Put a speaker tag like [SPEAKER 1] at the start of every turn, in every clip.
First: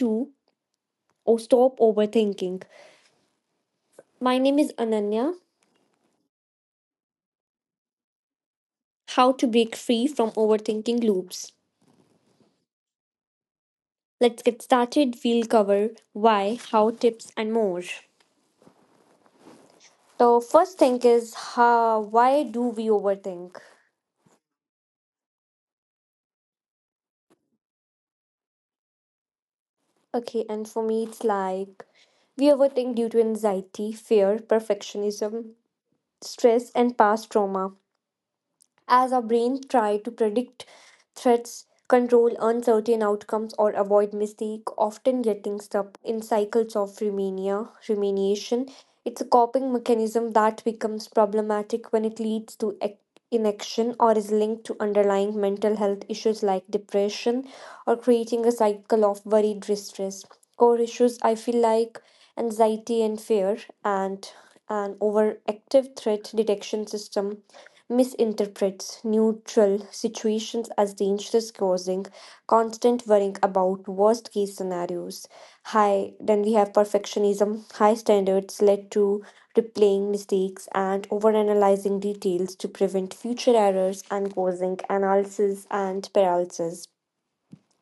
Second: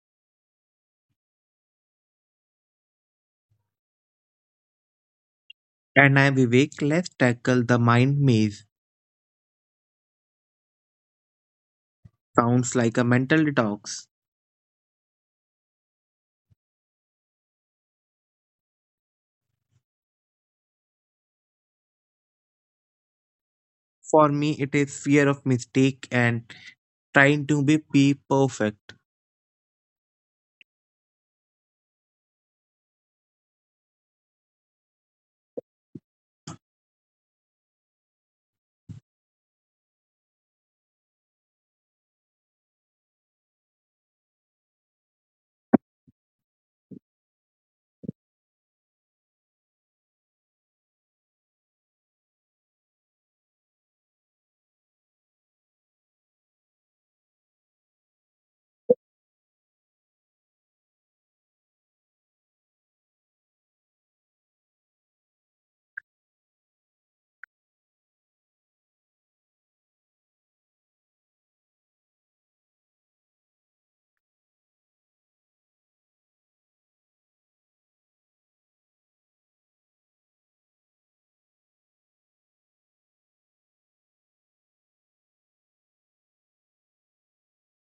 [SPEAKER 1] to Oh Stop Overthinking. My name is Ananya.
[SPEAKER 2] And I, Vivek, let's tackle the mind maze.
[SPEAKER 1] How to break free from overthinking loops.
[SPEAKER 2] Sounds like a mental detox.
[SPEAKER 1] Let's get started. We'll cover why, how tips, and more. The first thing is how, why do we overthink?
[SPEAKER 2] For me, it is fear of mistake and trying to be perfect.
[SPEAKER 1] Okay, and for me, it's like we overthink due to anxiety, fear, perfectionism, stress, and past trauma. As our brains try to predict threats, control uncertain outcomes, or avoid mistake, often getting stuck in cycles of remania, rumination. It's a coping mechanism that becomes problematic when it leads to inaction or is linked to underlying mental health issues like depression or creating a cycle of worry, distress. Core issues, I feel like anxiety and fear and an overactive threat detection system misinterprets neutral situations as dangerous, causing constant worrying about worst case scenarios. High, then we have perfectionism. High standards led to replaying mistakes and overanalyzing details to prevent future errors and causing analysis and paralysis.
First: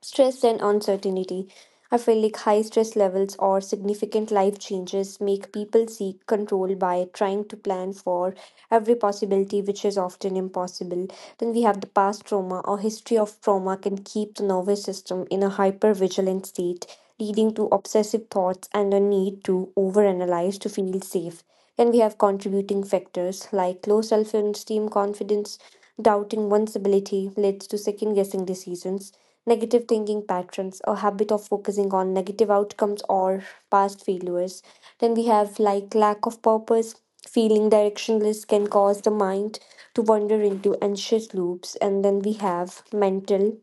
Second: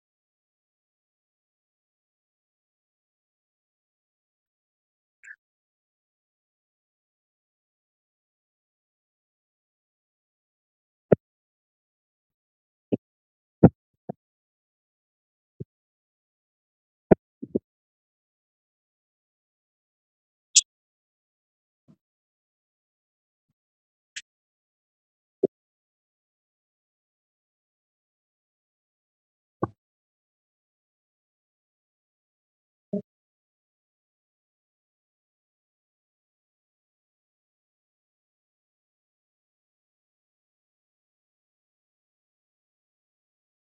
[SPEAKER 1] Stress and uncertainty. I feel like high stress levels or significant life changes make people seek control by trying to plan for every possibility, which is often impossible. Then we have the past trauma, or history of trauma can keep the nervous system in a hypervigilant state, leading to obsessive thoughts and a need to overanalyze to feel safe. Then we have contributing factors like low self esteem, confidence, doubting one's ability leads to second guessing decisions, negative thinking patterns, a habit of focusing on negative outcomes or past failures. Then we have like lack of purpose, feeling directionless can cause the mind to wander into anxious loops. And then we have mental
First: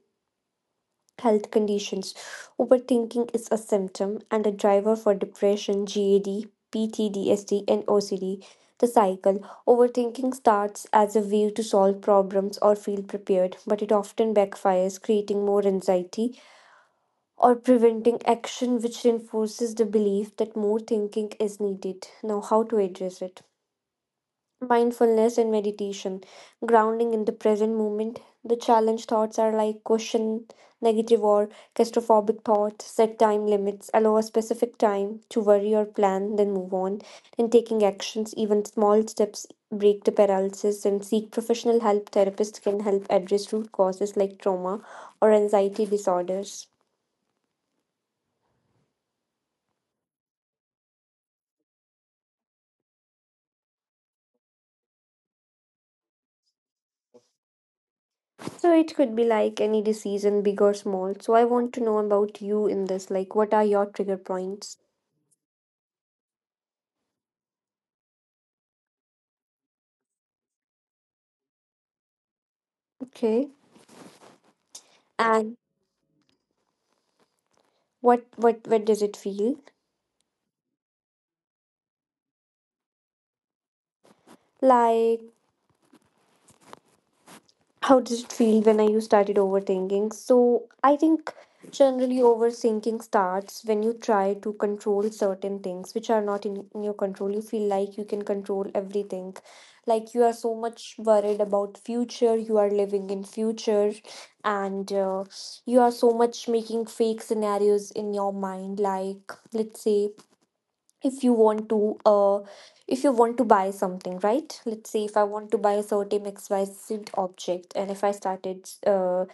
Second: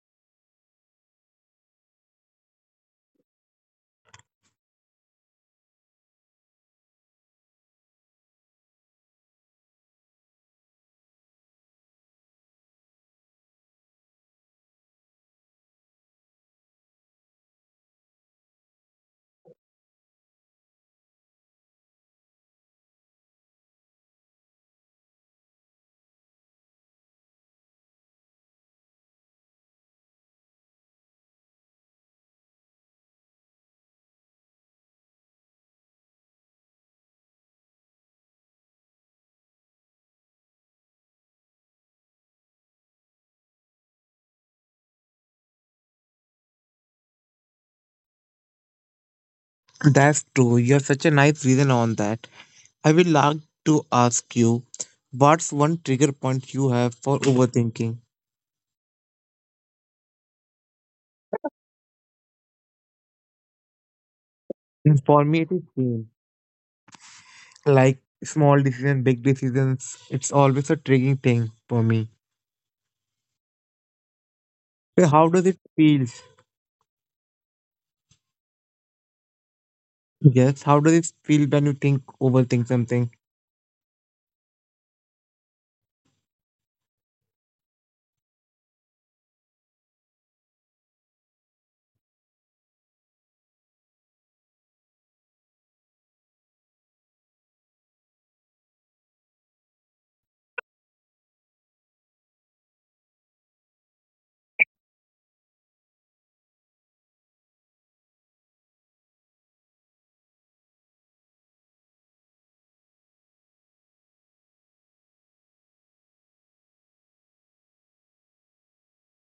[SPEAKER 1] health conditions. Overthinking is a symptom and a driver for depression, GAD, PTSD, and OCD. The cycle. Overthinking starts as a way to solve problems or feel prepared, but it often backfires, creating more anxiety or preventing action, which reinforces the belief that more thinking is needed. Now, how to address it? Mindfulness and meditation, grounding in the present moment. The challenge thoughts are like question, negative, or claustrophobic thoughts. Set time limits, allow a specific time to worry or plan, then move on. And taking actions, even small steps, break the paralysis and seek professional help. Therapists can help address root causes like trauma or anxiety disorders.
[SPEAKER 2] That's true. You're such a nice reason on that. I would like to ask you, what's one trigger point you have for overthinking?
[SPEAKER 1] So it could be like any decision, big or small. So I want to know about you in this. Like, what are your trigger points?
[SPEAKER 2] And for me, it is same. Like small decision, big decisions. It's always a triggering thing for me.
[SPEAKER 1] Okay.
[SPEAKER 2] So how does
[SPEAKER 1] And
[SPEAKER 2] it feel?
[SPEAKER 1] what does it feel
[SPEAKER 2] Yes, how does it feel when you think overthink something?
[SPEAKER 1] like? How did it feel when I you started overthinking? So I think generally overthinking starts when you try to control certain things which are not in your control. You feel like you can control everything. Like you are so much worried about future, you are living in future, and you are so much making fake scenarios in your mind. Like, let's say if you want to if you want to buy something, right? Let's say if I want to buy a certain XYZ object, and if I started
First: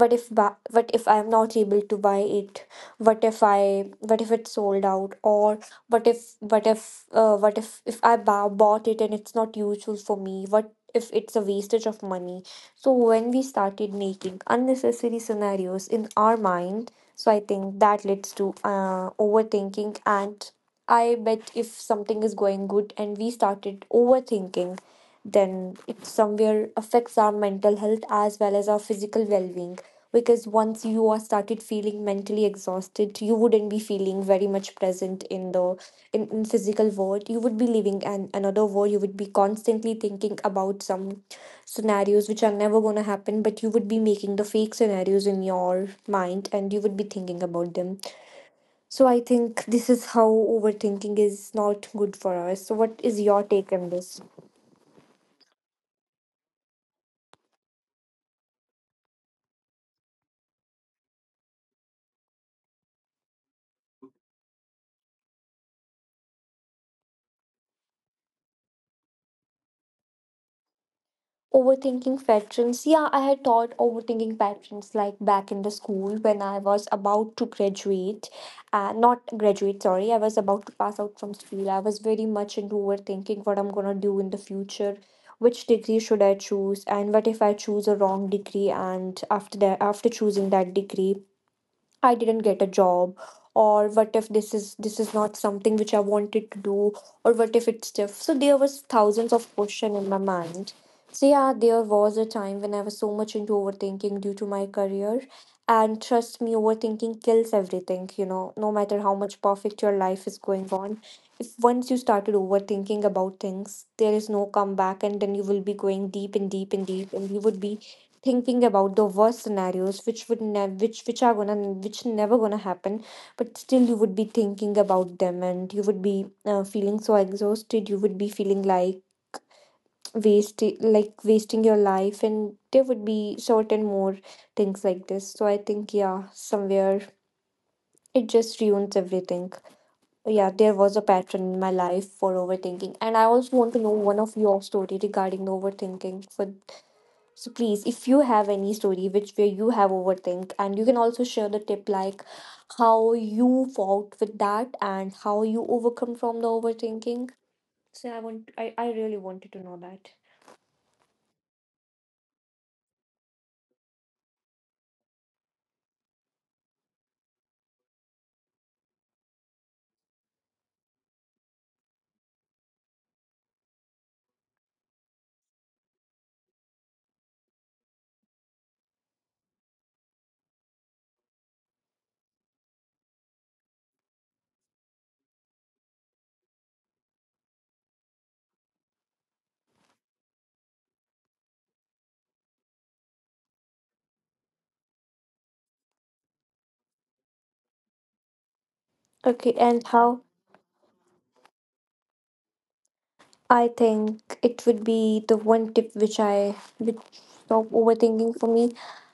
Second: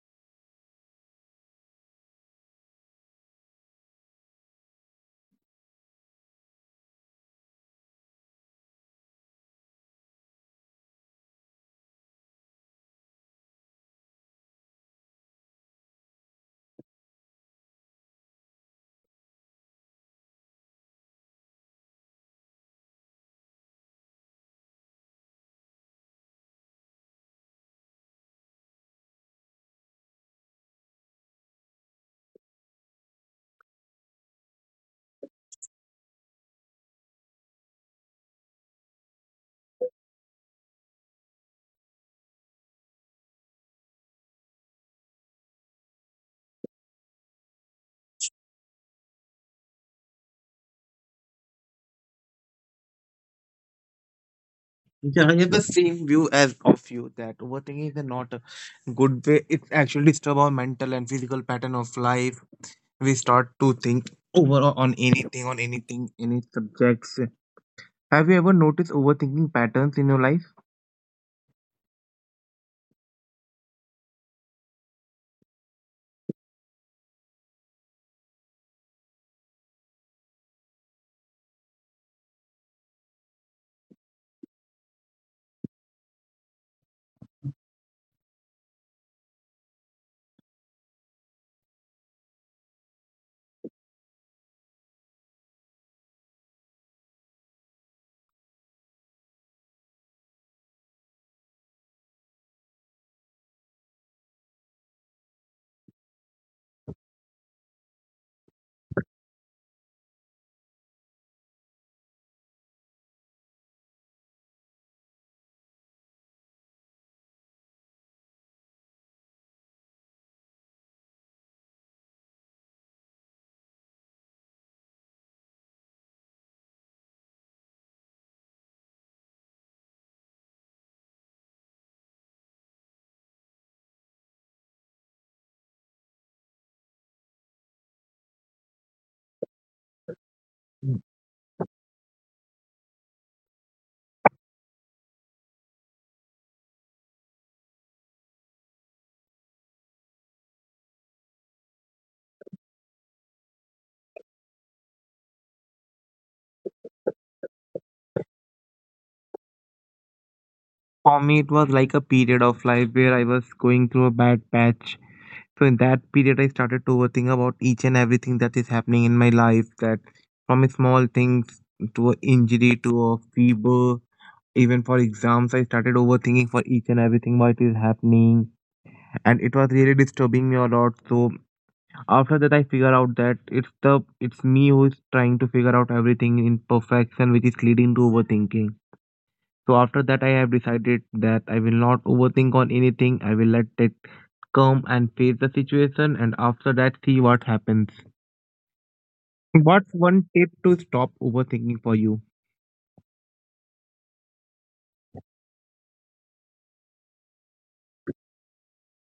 [SPEAKER 1] what if what if I'm not able to buy it, what if it's sold out, or what if I bought it and it's not useful for me, what if it's a wastage of money? So when we started making unnecessary scenarios in our mind, so I think that leads to overthinking. And I bet if something is going good and we started overthinking, then it somewhere affects our mental health as well as our physical well being. Because once you are started feeling mentally exhausted, you wouldn't be feeling very much present in the in physical world. You would be living an another world. You would be constantly thinking about some scenarios which are never gonna happen, but you would be making the fake scenarios in your mind and you would be thinking about them. So I think this is how overthinking is not good for us. So what is your take on this?
[SPEAKER 2] Yeah, I have the same view as of you that overthinking is not a good way. It actually disturbs our mental and physical pattern of life. We start to think over on anything, any subjects. Have you ever noticed overthinking patterns in your life?
[SPEAKER 1] Overthinking patterns. Yeah, I had taught overthinking patterns like back in the school when I was about to graduate. Not graduate, sorry. I was about to pass out from school. I was very much into overthinking what I'm gonna do in the future. Which degree should I choose? And what if I choose a wrong degree? And after that, after choosing that degree, I didn't get a job, or what if this is not something which I wanted to do, or what if it's tough. So there was thousands of question in my mind. So yeah, there was a time when I was so much into overthinking due to my career. And trust me, overthinking kills everything, you know, no matter how much perfect your life is going on. If once you started overthinking about things, there is no comeback and then you will be going deep and deep and deep, and you would be thinking about the worst scenarios which would never which which are gonna which never gonna happen, but still you would be thinking about them, and you would be feeling so exhausted. You would be feeling like wasting your life, and there would be certain more things like this. So I think, yeah, somewhere it just ruins everything. Yeah, there was a pattern in my life for overthinking, and I also want to know one of your story regarding the overthinking for. So please, if you have any story which where you have overthink, and you can also share the tip like how you fought with that and how you overcome from the overthinking. So I want I really wanted to know that.
[SPEAKER 2] For me, it was like a period of life where I was going through a bad patch. So in that period, I started to overthink about each and everything that is happening in my life. That, from small things to a injury to a fever. Even for exams, I started overthinking for each and everything what is happening, and it was really disturbing me a lot. So after that, I figure out that it's me who is trying to figure out everything in perfection, which is leading to overthinking. So after that, I have decided that I will not overthink on anything. I will let it come and face the situation, and after that, see what happens.
[SPEAKER 1] Okay, and
[SPEAKER 2] What's
[SPEAKER 1] how
[SPEAKER 2] one tip to stop overthinking for you?
[SPEAKER 1] I think it would be the one tip which stop overthinking for me,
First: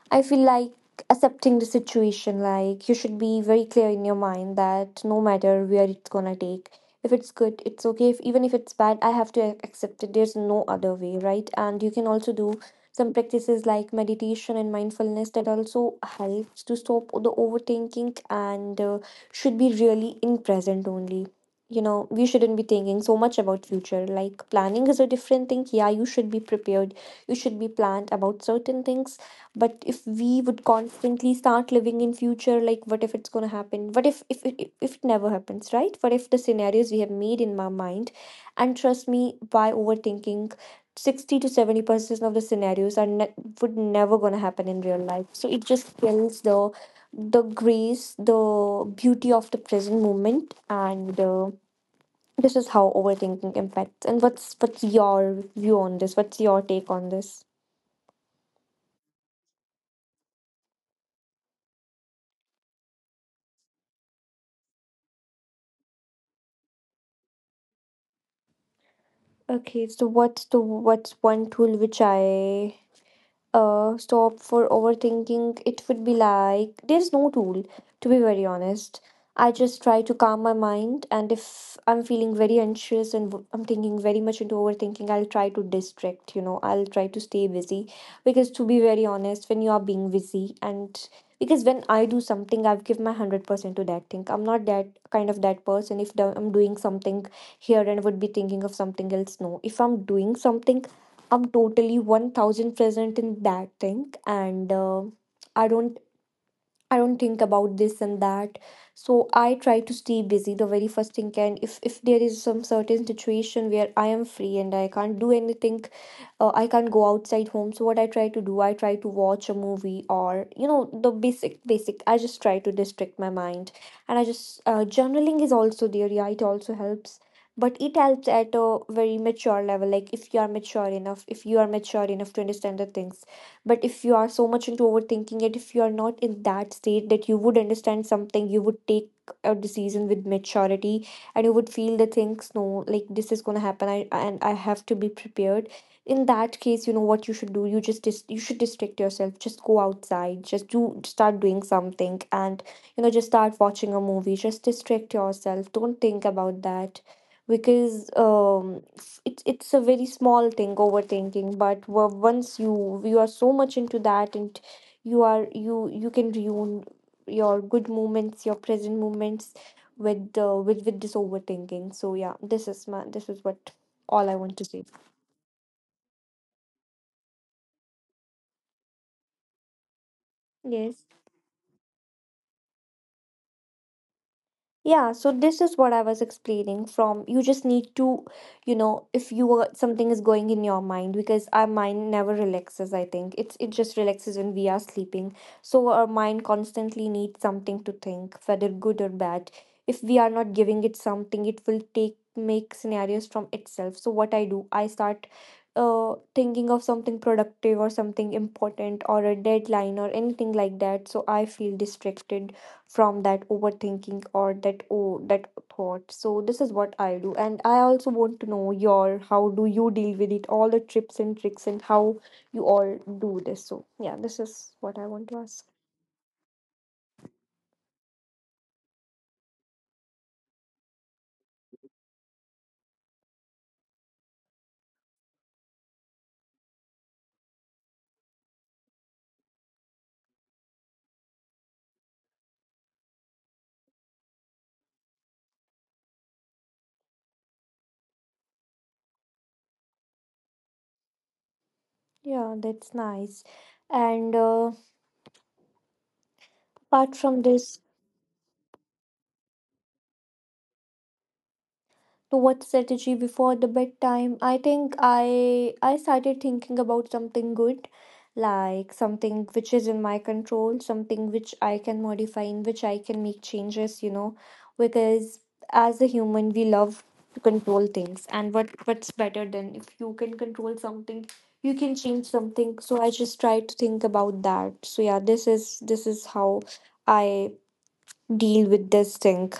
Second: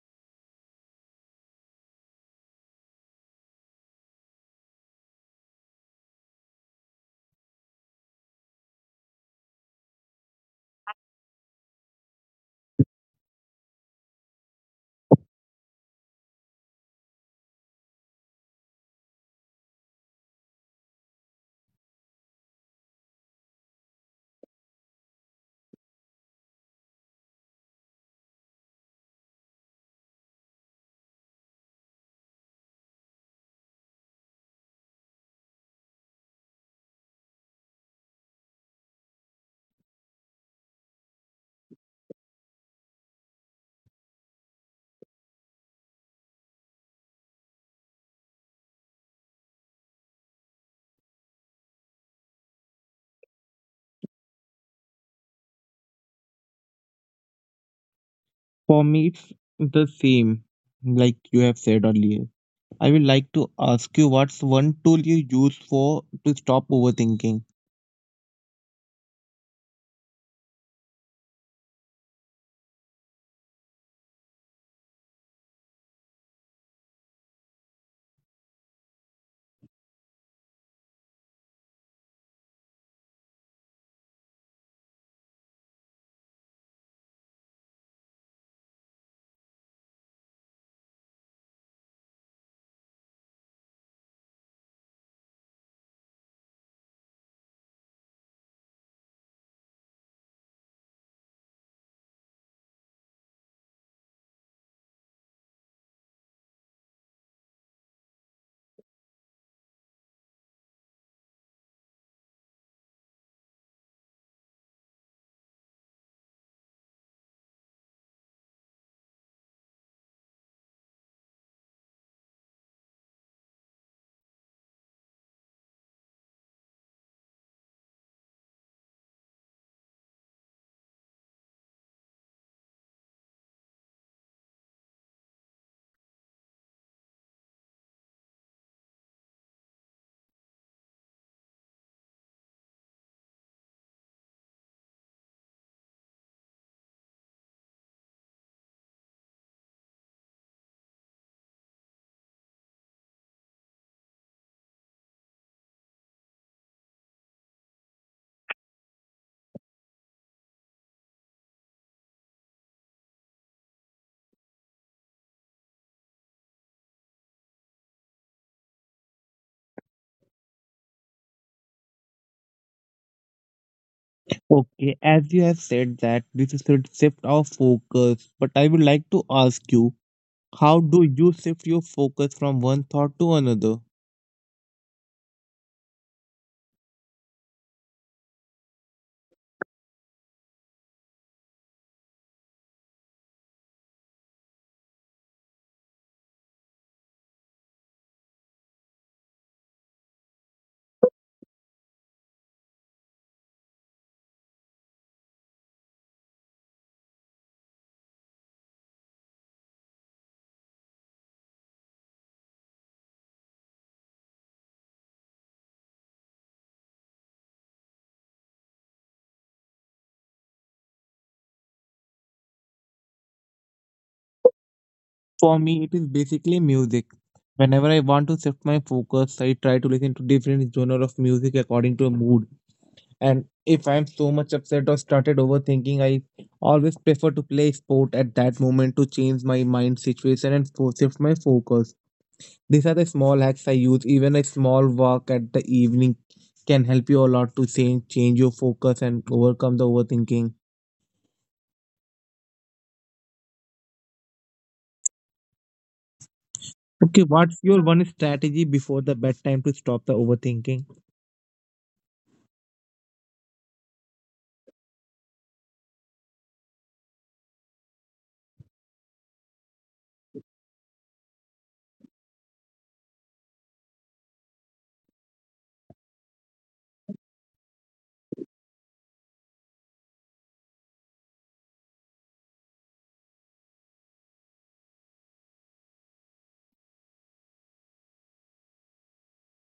[SPEAKER 1] I feel like accepting the situation. Like you should be very clear in your mind that no matter where it's gonna take, if it's good, it's okay. If even if it's bad, I have to accept it. There's no other way, right? And you can also do some practices like meditation and mindfulness. That also helps to stop the overthinking, and should be really in present only. You know, we shouldn't be thinking so much about future. Like planning is a different thing. Yeah, you should be prepared. You should be planned about certain things, but if we would constantly start living in future, like what if it's going to happen, what if if it never happens, right? What if the scenarios we have made in my mind. And trust me, by overthinking, 60 to 70% of the scenarios are would never going to happen in real life. So it just kills the grace, the beauty of the present moment. And this is how overthinking impacts. And what's your view on this? What's your take on this?
[SPEAKER 2] For me, it's the same, like you have said earlier. I would like to ask you, what's one tool you use for to stop overthinking?
[SPEAKER 1] Okay, so what's one tool which I stop for overthinking, it would be like there's no tool, to be very honest. I just try to calm my mind, and if I'm feeling very anxious and I'm thinking very much into overthinking, I'll try to distract, you know, I'll try to stay busy. Because, to be very honest, when you are being busy, and because when I do something, I've give my 100% to that thing. I'm not that kind of that person. If I'm doing something here and would be thinking of something else, no. If I'm doing something, I'm totally 1000 present in that thing, and I don't I don't think about this and that. So I try to stay busy the very first thing can. If there is some certain situation where I am free and I can't do anything, I can't go outside home. So what I try to do, I try to watch a movie, or you know, the basic. I just try to distract my mind, and I just journaling is also there. Yeah, it also helps. But it helps at a very mature level. Like, if you are mature enough, if you are mature enough to understand the things, but if you are so much into overthinking, it if you are not in that state that you would understand something, you would take a decision with maturity, and you would feel the things, no, like, this is going to happen. And I have to be prepared. In that case, you know what you should do, you just you should distract yourself, just go outside, just do start doing something, and just start watching a movie, just distract yourself, don't think about that, because it's a very small thing, overthinking. But once you are so much into that, and you are, you can ruin your good moments, your present moments, with with this overthinking. So yeah, this is my, this is what all I want to say.
[SPEAKER 2] Okay, as you have said that this is should shift our focus, but I would like to ask you, how
[SPEAKER 1] Yes.
[SPEAKER 2] do you shift your focus from one thought to another?
[SPEAKER 1] Yeah, so this is what I was explaining. From you just need to, if you are, something is going in your mind, because our mind never relaxes, I think. It just relaxes when we are sleeping. So our mind constantly needs something to think, whether good or bad. If we are not giving it something, it will take make scenarios from itself. So what I do, I start thinking of something productive, or something important, or a deadline, or anything like that. So I feel distracted from that overthinking, or that thought. So this is what I do, and I also want to know your — how do you deal with it, all the trips and tricks, and how you all do this? So yeah, this is what I want to
[SPEAKER 2] For
[SPEAKER 1] ask.
[SPEAKER 2] me, it is basically music. Whenever I want to shift my focus, I try to listen to different genre of music according to a mood. And if I'm so much upset or started overthinking, I always prefer to play sport at that moment to change my mind situation and shift my focus. These are the small hacks I use. Even a small walk at the evening can help you a lot to change your focus and overcome the overthinking.
[SPEAKER 1] Yeah, that's nice. And apart
[SPEAKER 2] Okay,
[SPEAKER 1] from
[SPEAKER 2] what's your
[SPEAKER 1] this,
[SPEAKER 2] one strategy before the bedtime to stop the overthinking?
[SPEAKER 1] to what strategy before the bedtime, I think I started thinking about something good, like something which is in my control, something which I can modify, in which I can make changes, you know. Because as a human, we love to control things, and what's better than if you can control something, you can change something. So I just try to think about that. So yeah, this is how I deal with this thing.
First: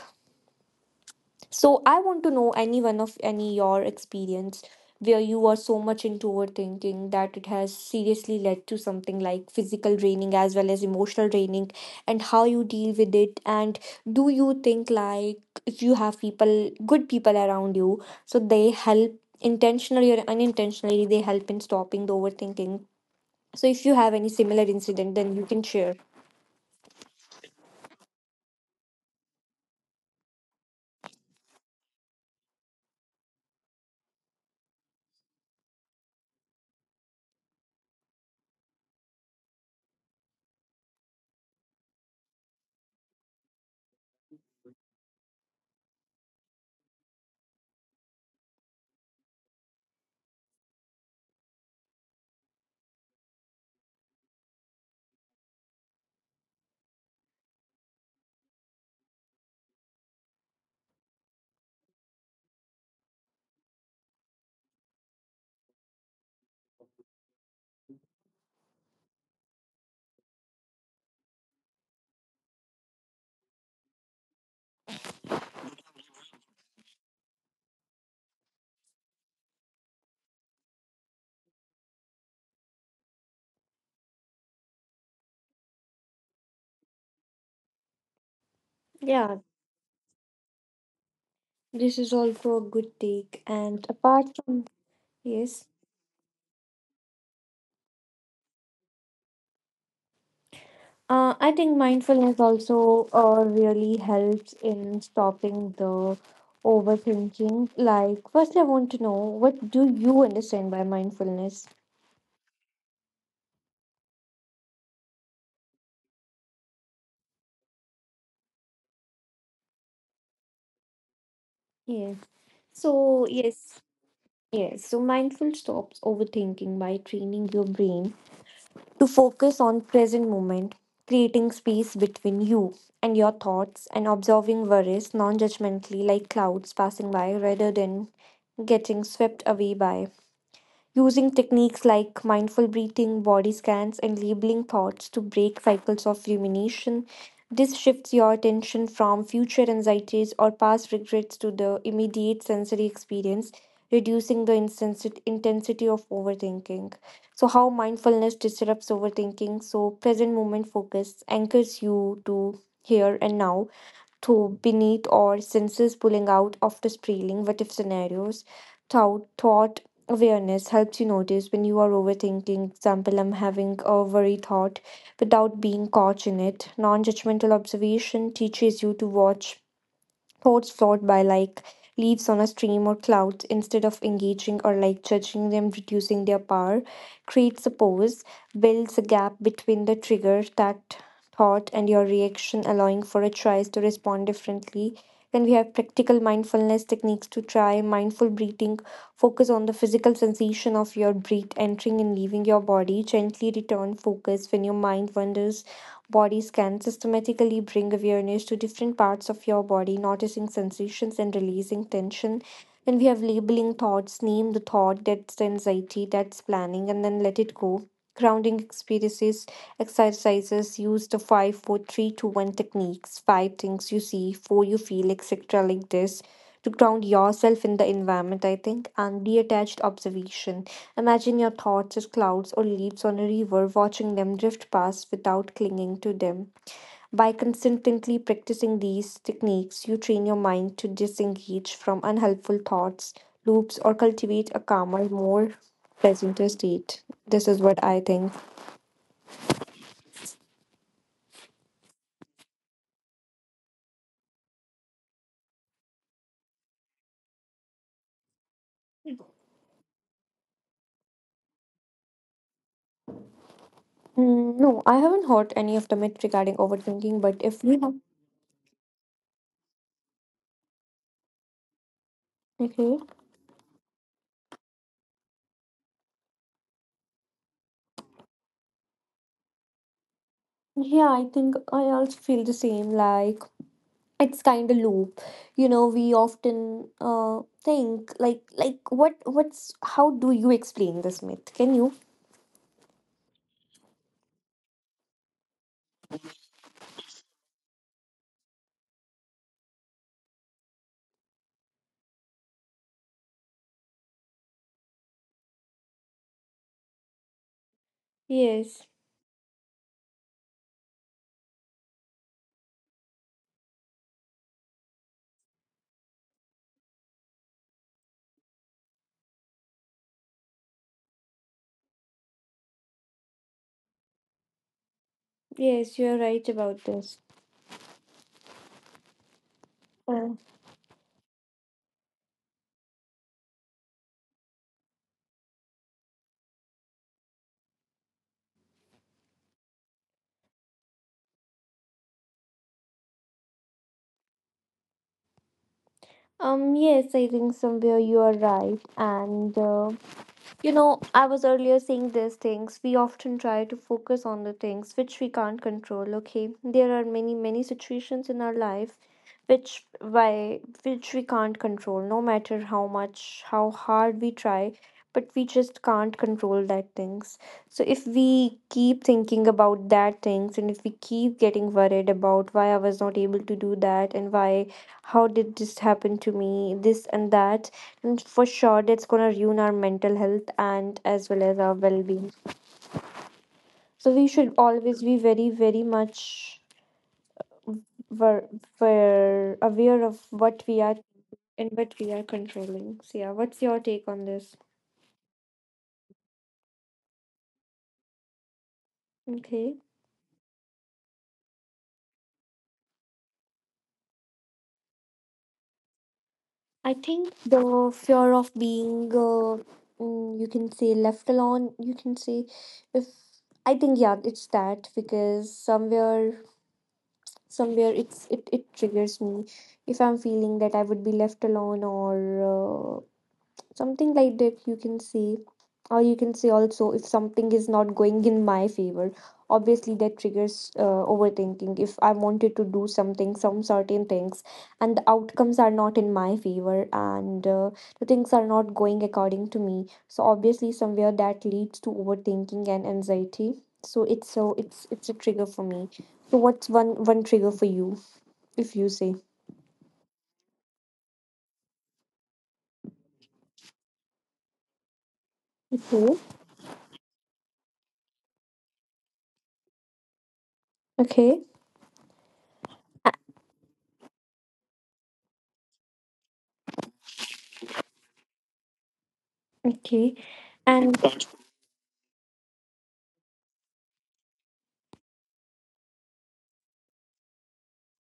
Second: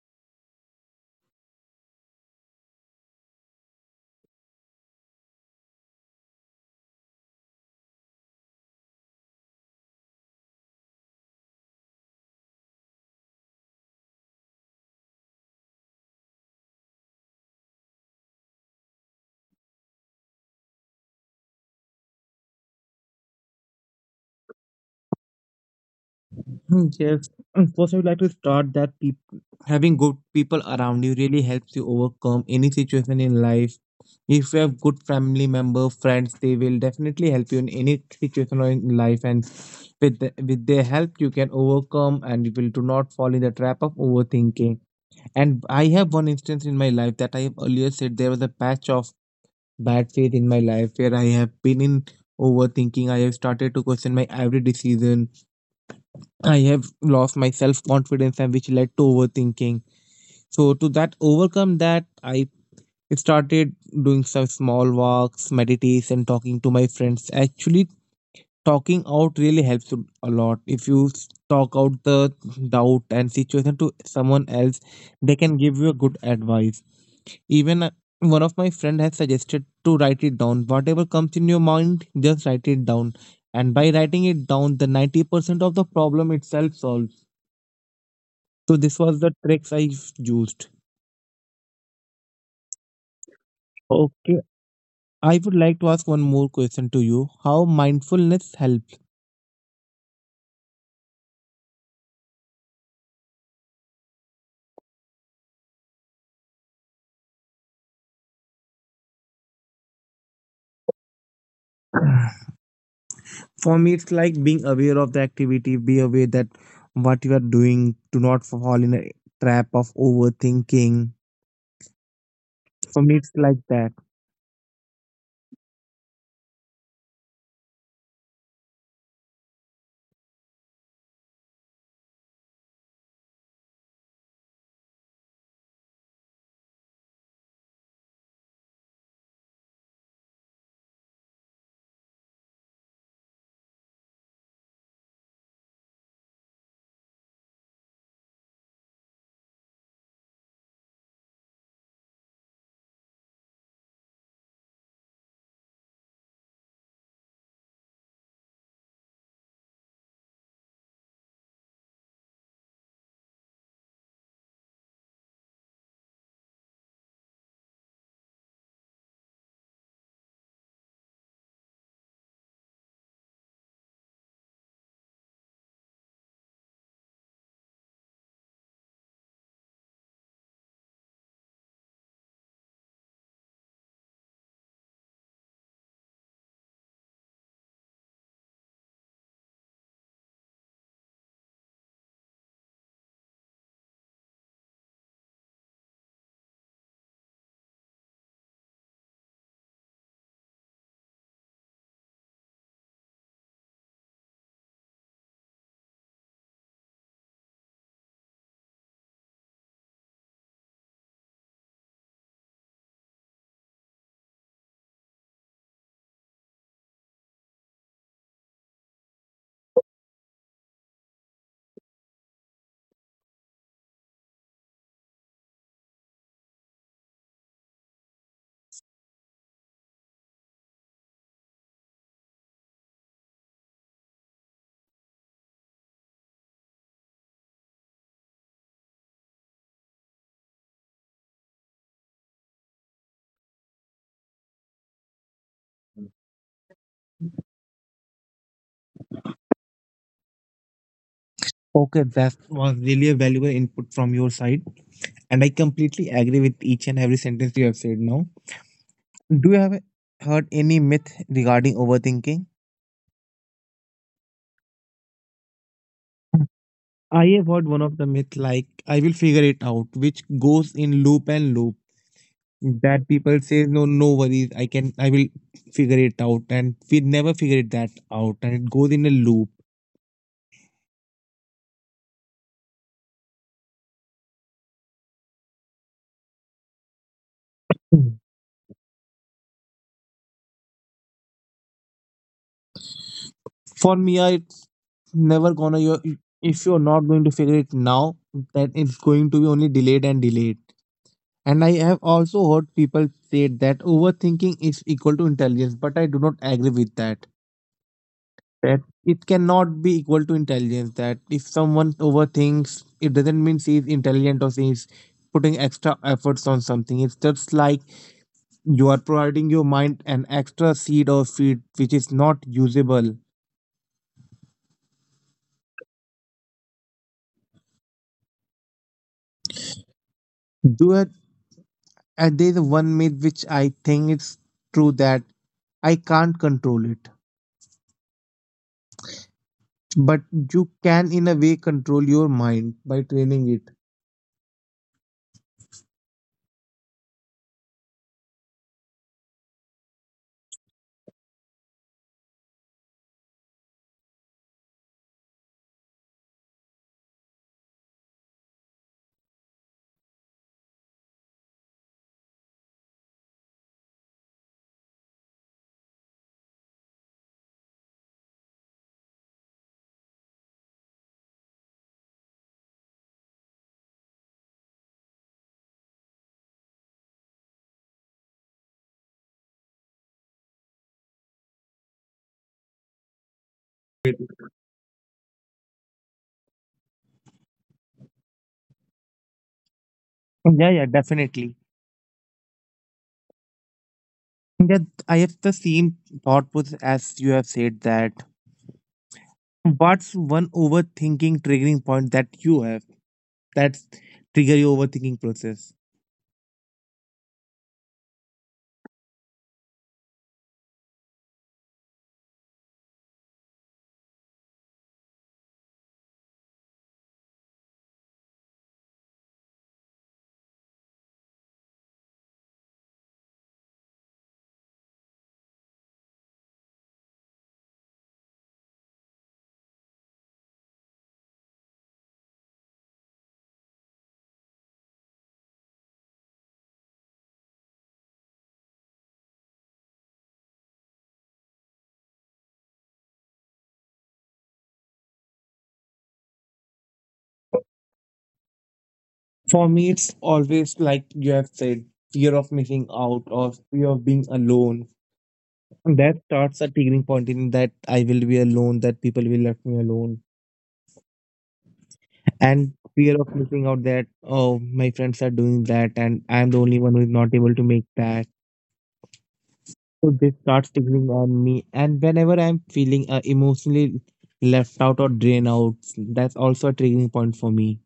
[SPEAKER 1] So I want to know any one of any your experience where you were so much into overthinking that it has seriously led to something like physical draining as well as emotional draining, and how you deal with it. And do you think, like, if you have people, good people around you, so they help intentionally or unintentionally, they help in stopping the overthinking. So if you have any similar incident, then you can share.
[SPEAKER 2] Mm. Yes. First, I would like to start that having good people around you really helps you overcome any situation in life. If you have good family member, friends, they will definitely help you in any situation or in life, and with their help, you can overcome and you will do not fall in the trap of overthinking. And I have one instance in my life that I have earlier said there was a patch of bad phase in my life where I have been in overthinking. I have started to question my every decision. I have lost my self confidence, and which led to overthinking. So to that overcome that, I started doing some small walks, meditation, talking to my friends. Actually, talking out really helps you a lot. If you talk out the doubt and situation to someone else, they can give you a good advice. Even one of my friend has suggested to write it down. Whatever comes in your mind, just write it down. And by writing it down, the 90% of the problem itself solves. So this was the
[SPEAKER 1] Yeah,
[SPEAKER 2] tricks I used.
[SPEAKER 1] this is also a good take. And apart
[SPEAKER 2] Okay,
[SPEAKER 1] from,
[SPEAKER 2] I would
[SPEAKER 1] yes.
[SPEAKER 2] like to ask one more question to you. How mindfulness helps?
[SPEAKER 1] I think mindfulness also really helps in stopping the overthinking. Like, firstly, I want to know, what do you understand by mindfulness?
[SPEAKER 2] For me, it's like being aware of the activity, be aware that what you are doing, do not fall in a trap of overthinking.
[SPEAKER 1] Yes.
[SPEAKER 2] For me,
[SPEAKER 1] So,
[SPEAKER 2] it's like
[SPEAKER 1] yes,
[SPEAKER 2] that.
[SPEAKER 1] yes. So, mindful stops overthinking by training your brain to focus on present moment, creating space between you and your thoughts, and observing worries non-judgmentally, like clouds passing by, rather than getting swept away by, using techniques like mindful breathing, body scans, and labeling thoughts to break cycles of rumination. This shifts your attention from future anxieties or past regrets to the immediate sensory experience, reducing the intensity of overthinking. So, how mindfulness disrupts overthinking. So, present moment focus anchors you to here and now through beneath or senses, pulling out after spiraling what if scenarios. Thought awareness helps you notice when you are overthinking. Example, I'm having a worry thought without being caught in it. Non judgmental observation teaches you to watch thoughts flowed by, like leaves on a stream or clouds, instead of engaging or like judging them, reducing their power. Creates a pause, builds a gap between the trigger, that thought, and your reaction, allowing for a choice to respond differently. Then we have practical mindfulness techniques to try. Mindful breathing, focus on the physical sensation of your breath entering and leaving your body, gently return focus when your mind wanders. Body scan, systematically bring awareness to different parts of your body, noticing sensations and releasing tension. Then we have labeling thoughts, name the thought, that's the anxiety, that's planning, and then let it go. Grounding experiences, exercises, use the 5-4-3-2-1 techniques, 5 things you see, 4 you feel, etc., like this, to ground yourself in the environment, I think, and detached observation. Imagine your thoughts as clouds or leaves on a river, watching them drift past without clinging to them. By consistently practicing these techniques, you train your mind to disengage from unhelpful thoughts, loops, or cultivate a calmer, more present state. This is what I think.
[SPEAKER 2] Okay, that was really a valuable input from your side, and I completely agree with each and every sentence you have said now. Do you have heard any myth regarding overthinking?
[SPEAKER 1] Mm, no, I haven't heard any of the myth regarding overthinking, but
[SPEAKER 2] I
[SPEAKER 1] if you
[SPEAKER 2] have
[SPEAKER 1] have,
[SPEAKER 2] heard one of the myth like I will figure it out, which goes in loop and loop.
[SPEAKER 1] okay.
[SPEAKER 2] That people say, no, no worries, I can, I will figure it out, and we never figure it that out, and it goes in a loop.
[SPEAKER 1] Yeah, I think I also feel the same. Like, it's kind of loop. We often think, like
[SPEAKER 2] Mm.
[SPEAKER 1] like what what's how do you explain this myth? Can you?
[SPEAKER 2] For me, I it's never gonna. If you're not going to figure it now, then it's going to be only delayed and delayed. And I have also heard people say that overthinking is equal to intelligence, but I do not agree with that,
[SPEAKER 1] Yes.
[SPEAKER 2] that it cannot be equal to intelligence, that if someone overthinks it doesn't mean she's intelligent or she's putting extra efforts on something. It's just like you are providing your mind an extra seed or feed which is not usable.
[SPEAKER 1] Yes, you're right about this. Uh,
[SPEAKER 2] Do it. And there's one myth which I think it's true, that I can't control it. But you can in a way control your mind by training it.
[SPEAKER 1] yes, I think somewhere you are right. And you know, I was earlier saying these things. We often try to focus on the things which we can't control, okay? There are many, many situations in our life which we can't control, no matter how hard we try, but we just can't control that things. So if we keep thinking about that things, and if we keep getting worried about why I was not able to do that, and why how did this happen to me, this and that, and for sure that's going to ruin our mental health and as well as our well-being. So we should always be very, very much, were, were aware of what we are
[SPEAKER 2] Yeah, yeah,
[SPEAKER 1] and
[SPEAKER 2] definitely.
[SPEAKER 1] what we are controlling. So yeah, what's your take on this?
[SPEAKER 2] That, I have the same thought process as you have said that.
[SPEAKER 1] Okay.
[SPEAKER 2] What's one overthinking triggering point that you have, that trigger your overthinking process?
[SPEAKER 1] I think the fear of being you can say left alone, you can say. If I think, yeah, it's that, because somewhere it triggers me, if I'm feeling that I would be left alone, or uh, something like that, you can see. Or you can say also, if something is not going in my favor, obviously that triggers overthinking. If I wanted to do something, some certain things, and the outcomes are not in my favor, and the things are not going according to me, so obviously somewhere that leads to overthinking and anxiety. So it's, so it's a trigger for me. So what's one trigger for you, if you say?
[SPEAKER 2] For me, it's always like you have said, fear of missing out or fear of being alone.
[SPEAKER 1] Okay.
[SPEAKER 2] That starts a triggering point in that I will be alone, that people will left me alone,
[SPEAKER 1] Okay.
[SPEAKER 2] and
[SPEAKER 1] A-
[SPEAKER 2] fear of missing out, that oh, my friends are doing that and I'm the only one who is not able to make that.
[SPEAKER 1] okay.
[SPEAKER 2] So they
[SPEAKER 1] And
[SPEAKER 2] start signaling on me, and whenever I'm feeling emotionally left out or drained out, that's also a triggering point for me.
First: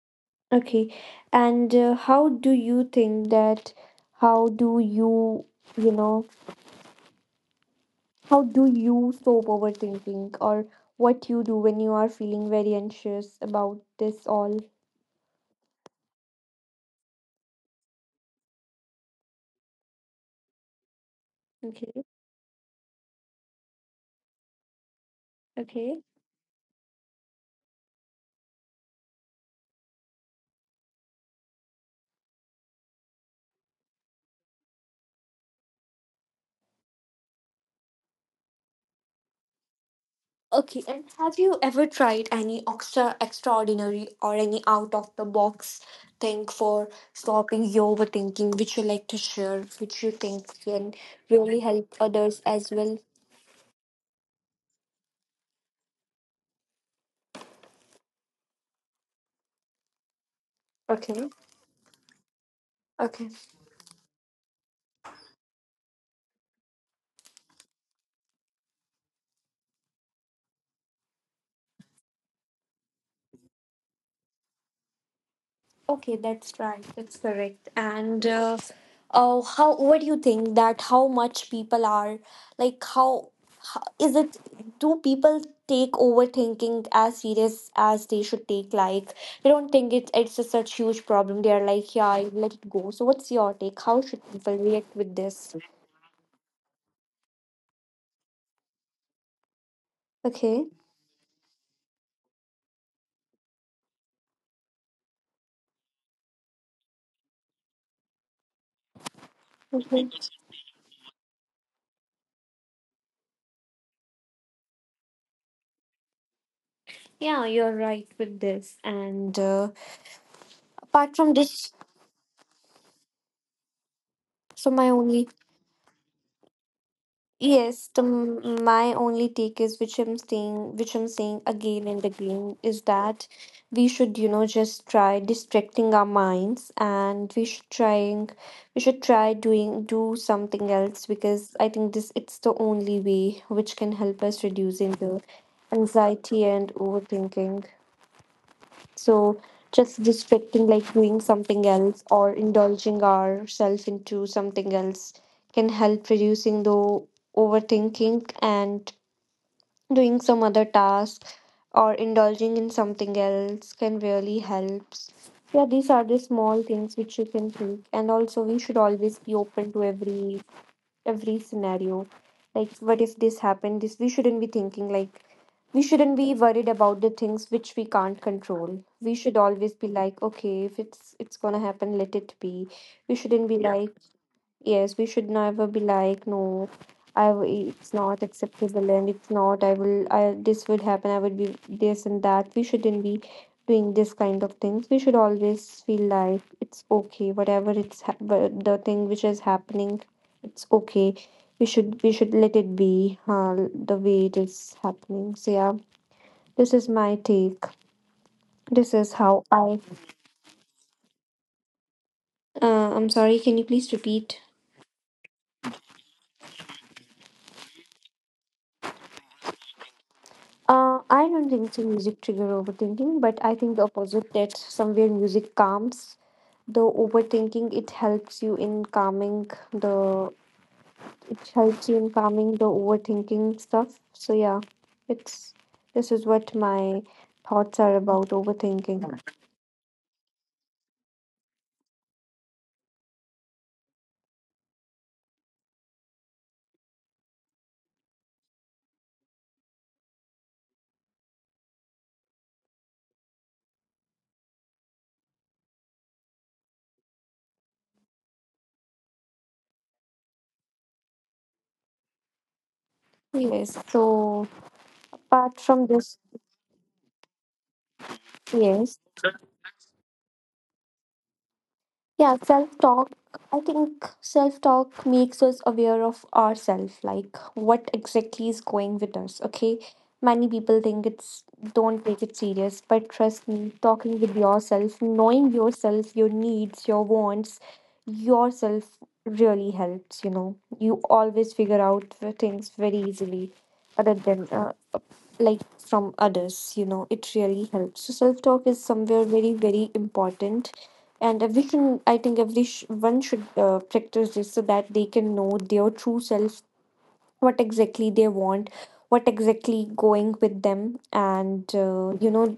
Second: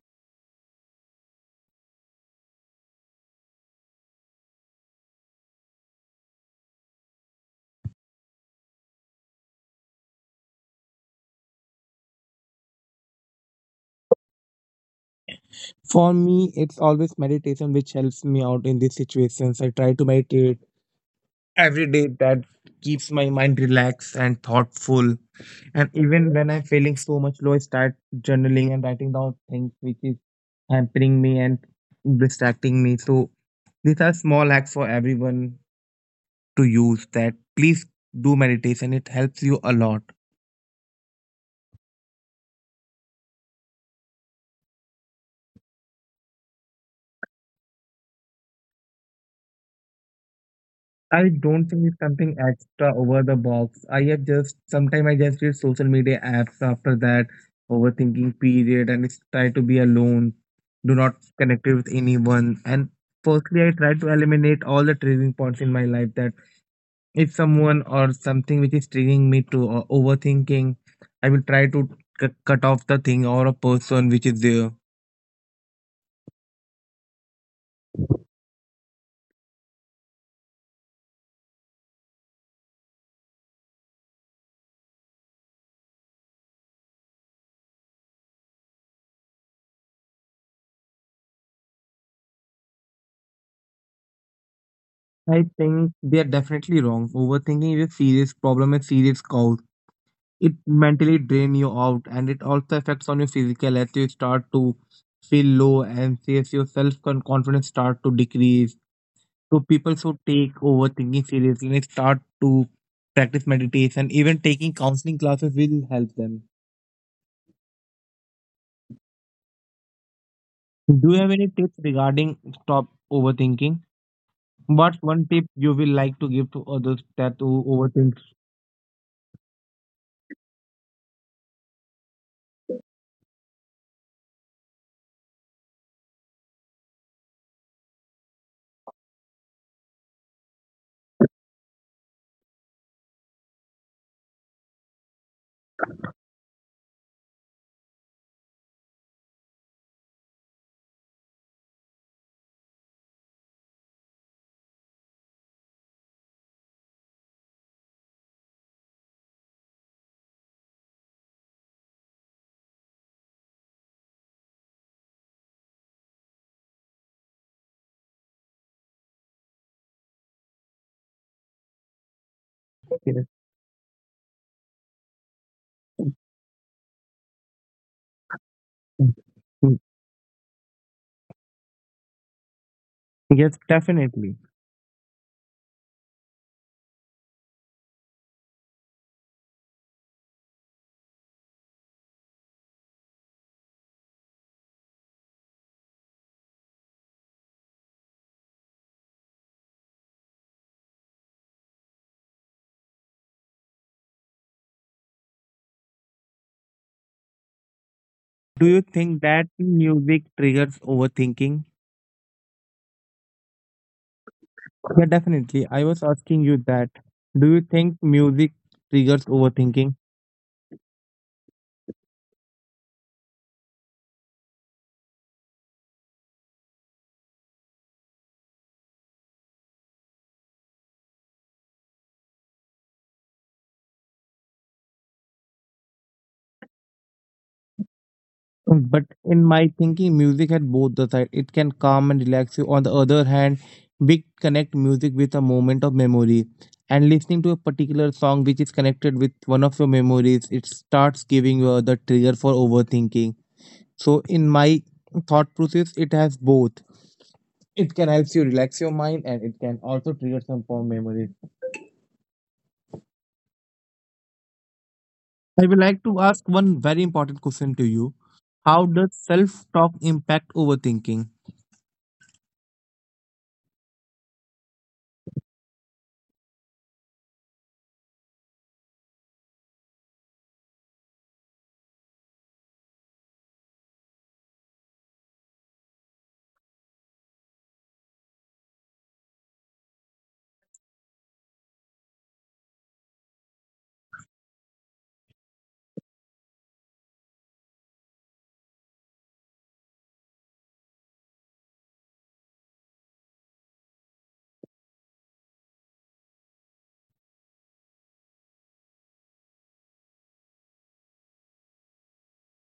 [SPEAKER 1] okay. And how do you think that? How do you, you know, how do you stop overthinking, or what you do when you are feeling very anxious about this all?
[SPEAKER 2] For me, it's always meditation which helps me out in these situations. I try to meditate every
[SPEAKER 1] Okay.
[SPEAKER 2] day. That keeps my mind relaxed and thoughtful. And
[SPEAKER 1] Okay.
[SPEAKER 2] even when I'm feeling so much low, I start journaling and writing down things which is hampering me and distracting me. So these are small acts for everyone to use that, please do meditation. It helps you a lot.
[SPEAKER 1] Okay, and have you ever tried any extraordinary or any out of the box thing for stopping your overthinking, which you like to share, which you think can
[SPEAKER 2] I
[SPEAKER 1] really
[SPEAKER 2] don't think
[SPEAKER 1] help
[SPEAKER 2] it's something
[SPEAKER 1] others as
[SPEAKER 2] extra
[SPEAKER 1] well?
[SPEAKER 2] over the box. I have just sometimes I just read social media apps after that overthinking period, and it's try to be alone. Do not
[SPEAKER 1] Okay.
[SPEAKER 2] connect with anyone. And
[SPEAKER 1] Okay.
[SPEAKER 2] firstly, I try to eliminate all the triggering points in my life, that if someone or something which is triggering me to overthinking, I will try to cut off the thing or a person which is there.
[SPEAKER 1] Okay, that's right. That's correct. And how? What do you think that how much people are like? How is it? Do people take overthinking as serious as they should take? Like, they don't think it's a such huge problem. They are like, yeah, I'll let it go. So what's your take? How should people react with
[SPEAKER 2] I
[SPEAKER 1] this?
[SPEAKER 2] think they are definitely wrong. Overthinking is a serious problem and serious cause. It
[SPEAKER 1] Okay.
[SPEAKER 2] mentally drain you out, and it also affects on your physical as you start to feel low and as your confidence start to decrease. So people
[SPEAKER 1] Okay.
[SPEAKER 2] should take overthinking seriously and start to practice meditation. Even taking counseling classes will help them.
[SPEAKER 1] Yeah, you're right with this. And
[SPEAKER 2] Do
[SPEAKER 1] apart
[SPEAKER 2] you have
[SPEAKER 1] from
[SPEAKER 2] any tips
[SPEAKER 1] this,
[SPEAKER 2] regarding stop overthinking?
[SPEAKER 1] so my
[SPEAKER 2] What's one
[SPEAKER 1] only
[SPEAKER 2] tip you will like to give to others that who
[SPEAKER 1] Yes,
[SPEAKER 2] overthink?
[SPEAKER 1] my only take is, which I'm saying again and again, is that we should, you know, just try distracting our minds, and we should try doing do something else, because I think this it's the only way which can help us reducing the anxiety and overthinking. So just distracting, like doing something else or indulging ourselves into something else, can help reducing the overthinking, and doing some other task or indulging in something else can really helps. Yeah, these are the small things which you can think, and also we should always be open to every, scenario, like what if this happened, this, we shouldn't be thinking, like, we shouldn't be worried about the things which we can't control. We should always
[SPEAKER 2] Yes,
[SPEAKER 1] be like, okay, if it's gonna happen, let it be. We shouldn't be
[SPEAKER 2] yes,
[SPEAKER 1] Yeah. Like,
[SPEAKER 2] definitely.
[SPEAKER 1] yes, we should never be like, no, it's not acceptable, and it's not. I will, I this would happen, I would be this and that. We shouldn't be doing this kind of things. We should always feel like, it's okay, whatever the thing which is happening, it's okay. We should let it be the way it is happening. So yeah, this is my take.
[SPEAKER 2] Do you
[SPEAKER 1] This is
[SPEAKER 2] think
[SPEAKER 1] how
[SPEAKER 2] that
[SPEAKER 1] I.
[SPEAKER 2] music triggers overthinking?
[SPEAKER 1] I'm sorry, can you please repeat?
[SPEAKER 2] Yeah, definitely. I was asking you that. Do you think music triggers overthinking?
[SPEAKER 1] I don't think so music trigger overthinking, but I think the opposite, that somewhere music calms the overthinking. It helps you in calming the overthinking stuff. So yeah, it's this is what my thoughts are about
[SPEAKER 2] But
[SPEAKER 1] overthinking.
[SPEAKER 2] in my thinking, music had both the side. It can calm and relax you. On the other hand, we connect music with a moment of memory. And listening to a particular song which is connected with one of your memories, it starts giving you the trigger for overthinking. So in my thought process, it has both. It can help you relax your mind, and it can also trigger some fond memories.
[SPEAKER 1] Yes. So
[SPEAKER 2] I
[SPEAKER 1] apart
[SPEAKER 2] would
[SPEAKER 1] from
[SPEAKER 2] like to
[SPEAKER 1] this,
[SPEAKER 2] ask one very important question to you. How
[SPEAKER 1] yes.
[SPEAKER 2] does self-talk impact overthinking?
[SPEAKER 1] Yeah, self talk. I think self talk makes us aware of ourselves, like what exactly is going with us. Okay, many people think it's don't take it serious, but trust me, talking with yourself, knowing yourself, your needs, your wants, yourself, really helps. You know, you always figure out the things very easily, other than like from others, you know, it really helps. So self talk is somewhere very, very important, and every can I think one should practice this, so that they can know their true self, what exactly they want, what exactly going with them. And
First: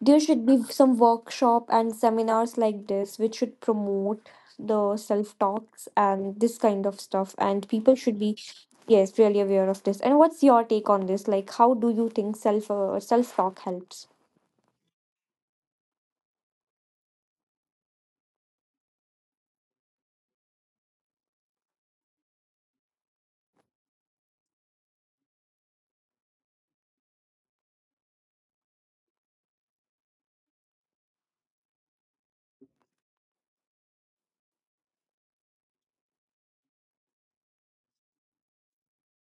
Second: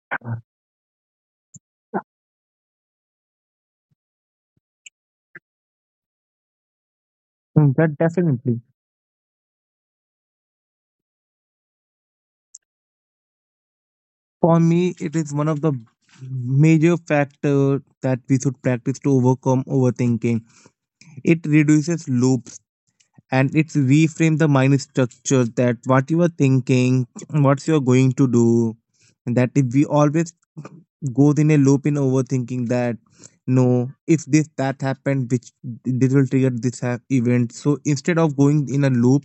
[SPEAKER 1] there should be some workshop and seminars like this, which should promote the self talks and this kind of stuff. And
[SPEAKER 2] Mm,
[SPEAKER 1] people
[SPEAKER 2] that
[SPEAKER 1] should be,
[SPEAKER 2] definitely.
[SPEAKER 1] yes, really aware of this. And what's your take on this? Like, how do you think self talk helps?
[SPEAKER 2] For me, it is one of the major factor that we should practice to overcome overthinking. It reduces loops, and it reframe the mind structure that what you are thinking, what you are going to do. And that if we always goes in a loop in overthinking, that no, if this that happened, which this will trigger this event. So instead of going in a loop,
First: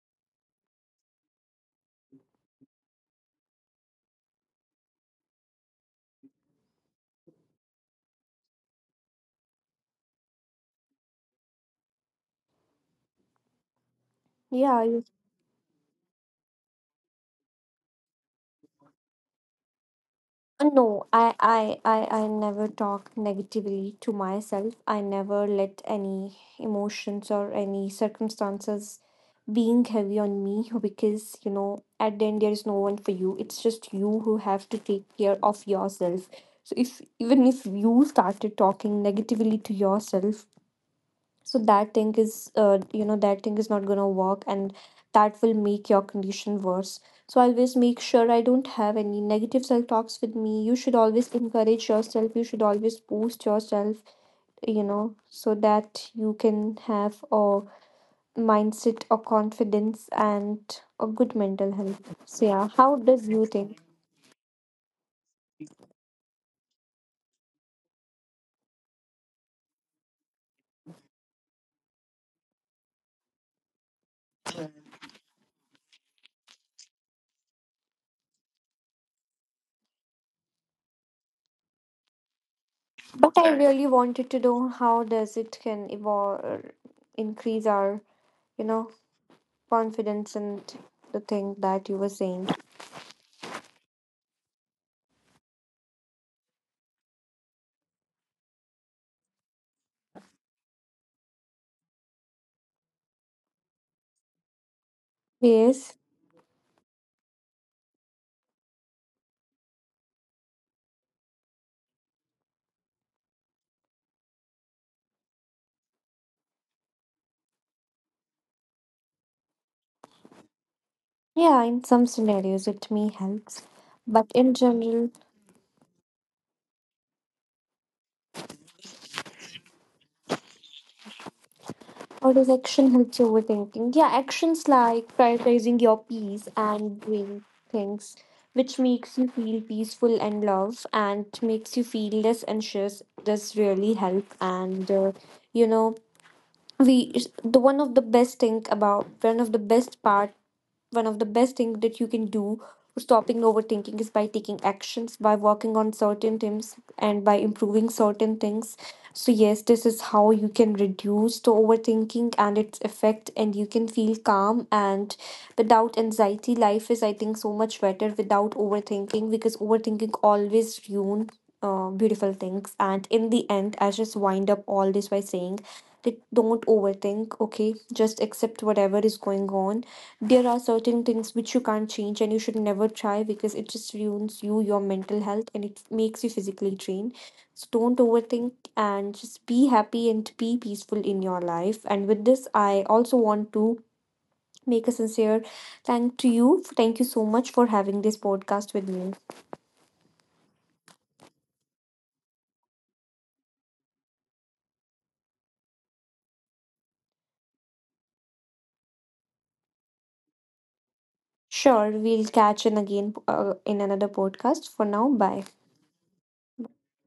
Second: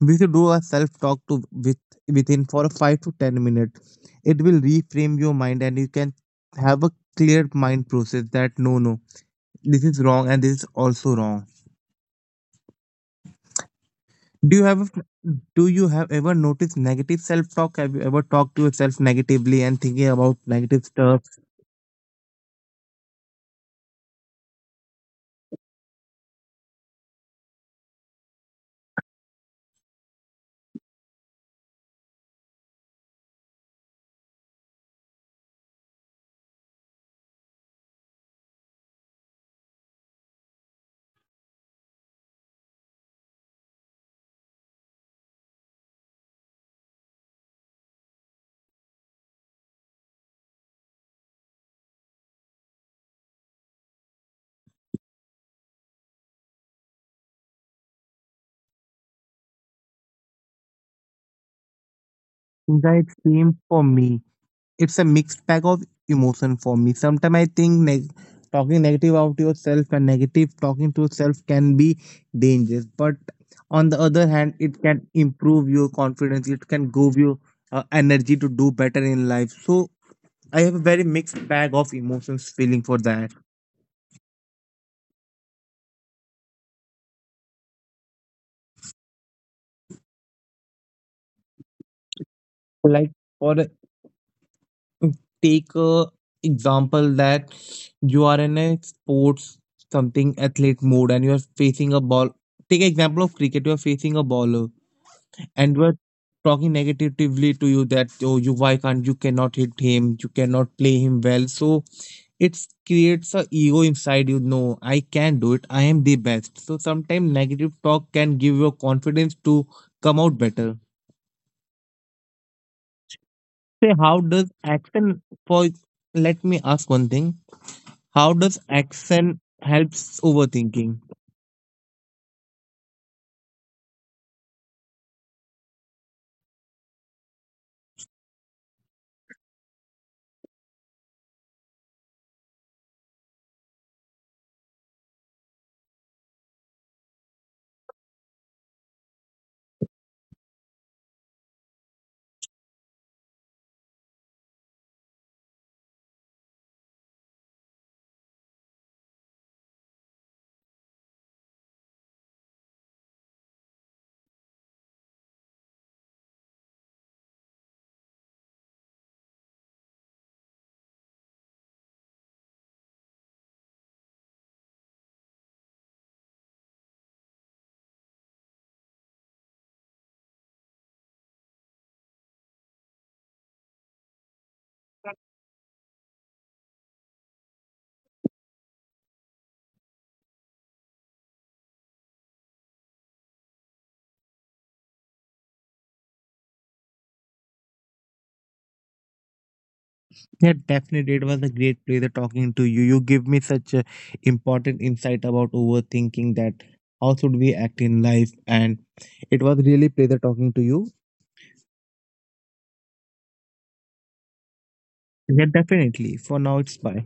[SPEAKER 2] we should do a self talk to with within, for 5 to 10 minutes it will reframe your mind, and you can have a clear mind process that, no, no, this is wrong and this is also wrong. do you
[SPEAKER 1] Yeah,
[SPEAKER 2] have do you have ever noticed negative self talk? Have you ever talked to yourself negatively and thinking about negative
[SPEAKER 1] No,
[SPEAKER 2] stuff?
[SPEAKER 1] I, I, I never talk negatively to myself. I never let any emotions or any circumstances being heavy on me, because you know, at the end there is no one for you, it's just you who have to take care of yourself. So if even if you started talking negatively to yourself, so that thing is, not going to work, and that will make your condition worse. So I always make sure I don't have any negative self talks with me. You should always encourage yourself, you should always boost yourself, you know so that you can have a mindset or confidence and a good mental health. So yeah, how
[SPEAKER 2] Yeah, it
[SPEAKER 1] does you
[SPEAKER 2] same
[SPEAKER 1] think?
[SPEAKER 2] for me. It's a mixed bag of emotion for me. Sometimes I think talking negative about yourself and negative talking to yourself can be dangerous. But on the other hand, it can improve your confidence. It can give you energy to do better in life. So I have a very mixed bag of emotions feeling for that.
[SPEAKER 1] But I really wanted to know, how does it can evolve, increase our, you know confidence and the thing that you were saying.
[SPEAKER 2] Like, for a- take a example that you are in a sports something athlete mode, and you are facing a ball. Take example of cricket. You are facing a ball. And
[SPEAKER 1] Yes.
[SPEAKER 2] were talking negatively to you that, oh, you why can't, you cannot hit him, you cannot play him well. So it creates a ego inside you, no, I can do it, I am the best. So sometimes negative talk can give your confidence to come out better.
[SPEAKER 1] Yeah, in some scenarios it may helps,
[SPEAKER 2] Say how
[SPEAKER 1] but
[SPEAKER 2] does
[SPEAKER 1] in general.
[SPEAKER 2] action for Let me ask one thing. How does action helps overthinking?
[SPEAKER 1] Or does action help you overthinking? Yeah, actions like prioritizing your peace and doing things which makes you feel peaceful and love and makes you feel less anxious does really help. And you know, we the one of the best thing about one of the best part one of the best things that you can do for stopping overthinking is by taking actions, by working on certain things, and by improving certain things. So, yes, this is how you can reduce the overthinking and its effect, and you can feel calm and without anxiety. Life is, I think, so much better without overthinking, because overthinking always ruins beautiful things. And in the end, I just wind up all this by saying that, don't overthink, okay? Just accept whatever is going on. There are certain things which you can't change, and you should never try, because it just ruins you, your mental health, and it makes you physically drained. So don't overthink, and just be happy and be peaceful in your life. And with this, I also want to make a sincere thank to you. Thank you so much for having this podcast with me.
[SPEAKER 2] Yeah, definitely. It was a great pleasure talking to you. You give me such a important insight about overthinking that how should we act in life. And it was really pleasure talking to you.
[SPEAKER 1] Sure, we'll catch in again in another podcast. For now, bye.
[SPEAKER 2] Yeah, definitely. For now, it's bye.